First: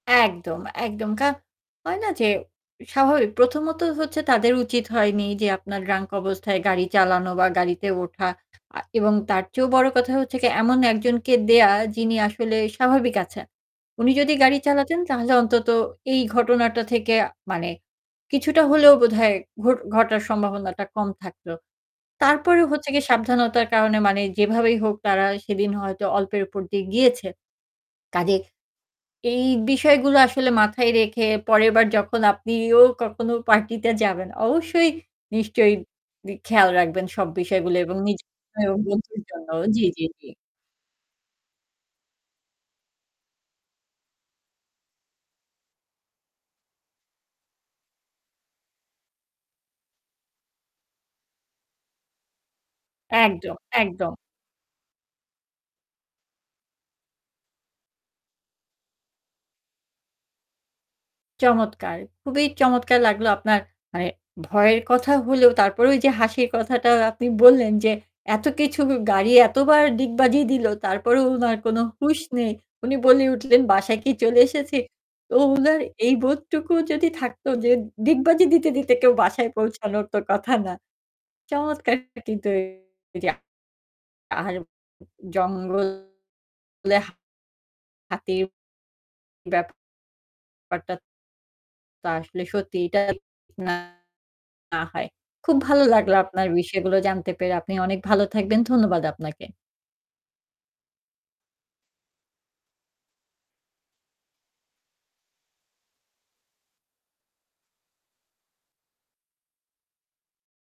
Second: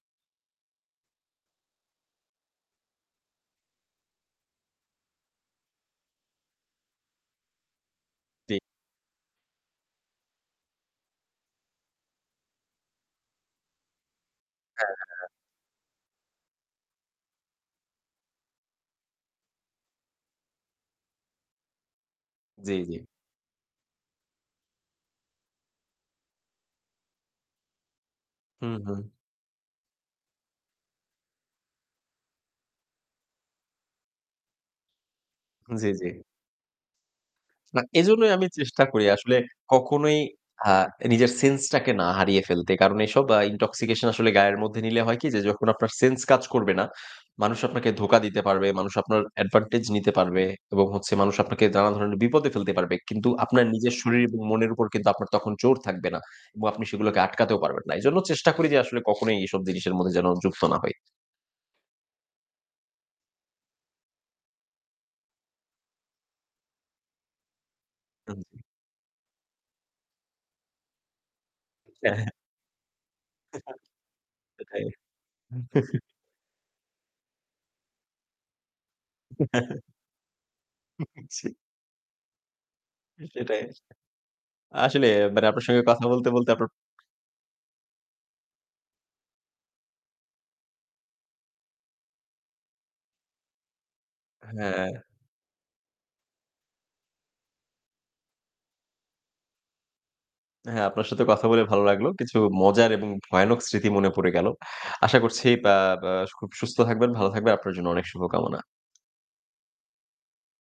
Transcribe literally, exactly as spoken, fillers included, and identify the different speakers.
Speaker 1: একদম, একদম। কারণ হয় না যে স্বাভাবিক, প্রথমত হচ্ছে তাদের উচিত হয়নি যে আপনার ড্রাঙ্ক অবস্থায় গাড়ি চালানো বা গাড়িতে ওঠা
Speaker 2: জ্বী।
Speaker 1: আ এবং তার চেয়েও বড় কথা হচ্ছে যে এমন একজনকে দেয়া যিনি আসলে স্বাভাবিক আছেন। উনি যদি গাড়ি
Speaker 2: হ্যাঁ,
Speaker 1: চালাতেন
Speaker 2: হ্যাঁ, হ্যাঁ।
Speaker 1: তাহলে অন্তত এই ঘটনাটা থেকে মানে কিছুটা হলেও বোধহয় ঘট ঘটার সম্ভাবনাটা কম থাকতো। তারপরেও
Speaker 2: জ্বী,
Speaker 1: হচ্ছে কি
Speaker 2: জ্বী।
Speaker 1: সাবধানতার কারণে মানে যেভাবেই হোক তারা সেদিন হয়তো অল্পের উপর দিয়ে গিয়েছে। কজেই
Speaker 2: হু, হু।
Speaker 1: এই বিষয়গুলো আসলে মাথায় রেখে পরেরবার যখন আপনিও কখনো পার্টিতে যাবেন অবশ্যই নিশ্চয়ই
Speaker 2: জ্বী, জ্বী।
Speaker 1: গি খেয়াল রাখবেন সব বিষয়গুলো
Speaker 2: না
Speaker 1: এবং নিজের
Speaker 2: এজন্যই আমি
Speaker 1: ও
Speaker 2: চেষ্টা করি
Speaker 1: বন্ধুর
Speaker 2: আসলে
Speaker 1: জন্য। জ্বী, জ্বী,
Speaker 2: কখনোই
Speaker 1: জ্বী।
Speaker 2: আ নিজের সেন্সটাকে না হারিয়ে ফেলতে। কারণ এইসব আ ইনটক্সিকেশন আসলে গায়ের মধ্যে নিলে হয় কি যে যখন আপনার সেন্স কাজ করবে না, মানুষ আপনাকে ধোঁকা দিতে পারবে, মানুষ আপনার অ্যাডভান্টেজ নিতে পারবে এবং হচ্ছে মানুষ আপনাকে দানান ধরনের বিপদে ফেলতে পারবে। কিন্তু
Speaker 1: একদম,
Speaker 2: আপনার নিজের
Speaker 1: একদম।
Speaker 2: শরীর এবং মনের উপর কিন্তু আপনার তখন জোর থাকবে না। এবং আপনি সেগুলোকে আটকাতেও পারবেন না। এজন্য চেষ্টা করি যে আসলে কখনোই এসব জিনিসের মধ্যে যেন যুক্ত না হই।
Speaker 1: চমৎকার। খুবই চমৎকার লাগলো আপনার মানে ভয়ের কথা হলেও তারপরে ওই যে হাসির কথাটা আপনি বললেন যে
Speaker 2: আ
Speaker 1: এত
Speaker 2: জি।
Speaker 1: কিছু গাড়ি এতবার ডিগবাজি দিলো তারপরেও উনার কোনো
Speaker 2: হ্যাঁ,
Speaker 1: হুঁশ
Speaker 2: হ্যাঁ।
Speaker 1: নেই। উনি বলে উঠলেন, "বাসায় কি চলে এসেছি?"
Speaker 2: সেটাই।
Speaker 1: তো উনার এই বোধটুকু যদি থাকত যে ডিগবাজি দিতে, দিতে কেউ বাসায় পৌঁছানোর তো কথা না।
Speaker 2: জি।
Speaker 1: চমৎকার কিন্তু এই যা।
Speaker 2: সেটাই।
Speaker 1: আর
Speaker 2: আসলেই মানে আপনার সাথে কথা বলতে,
Speaker 1: জঙ্গলে
Speaker 2: বলতে আপনার
Speaker 1: হাতির ব্যাপারটা তো আসলে সত্যি এটা না
Speaker 2: হ্যাঁ।
Speaker 1: হয়। খুব ভালো লাগলো আপনার বিষয়গুলো জানতে পেরে। আপনি অনেক ভালো থাকবেন। ধন্যবাদ আপনাকে।
Speaker 2: হ্যাঁ, আপনার সাথেও কথা বলে ভালো লাগলো। কিছু মজার এবং ভয়ানক স্মৃতি মনে পড়ে গেল। আশা করছি বা বা খুব সুস্থ থাকবেন, ভালো থাকবেন, আপনার জন্য অনেক শুভকামনা।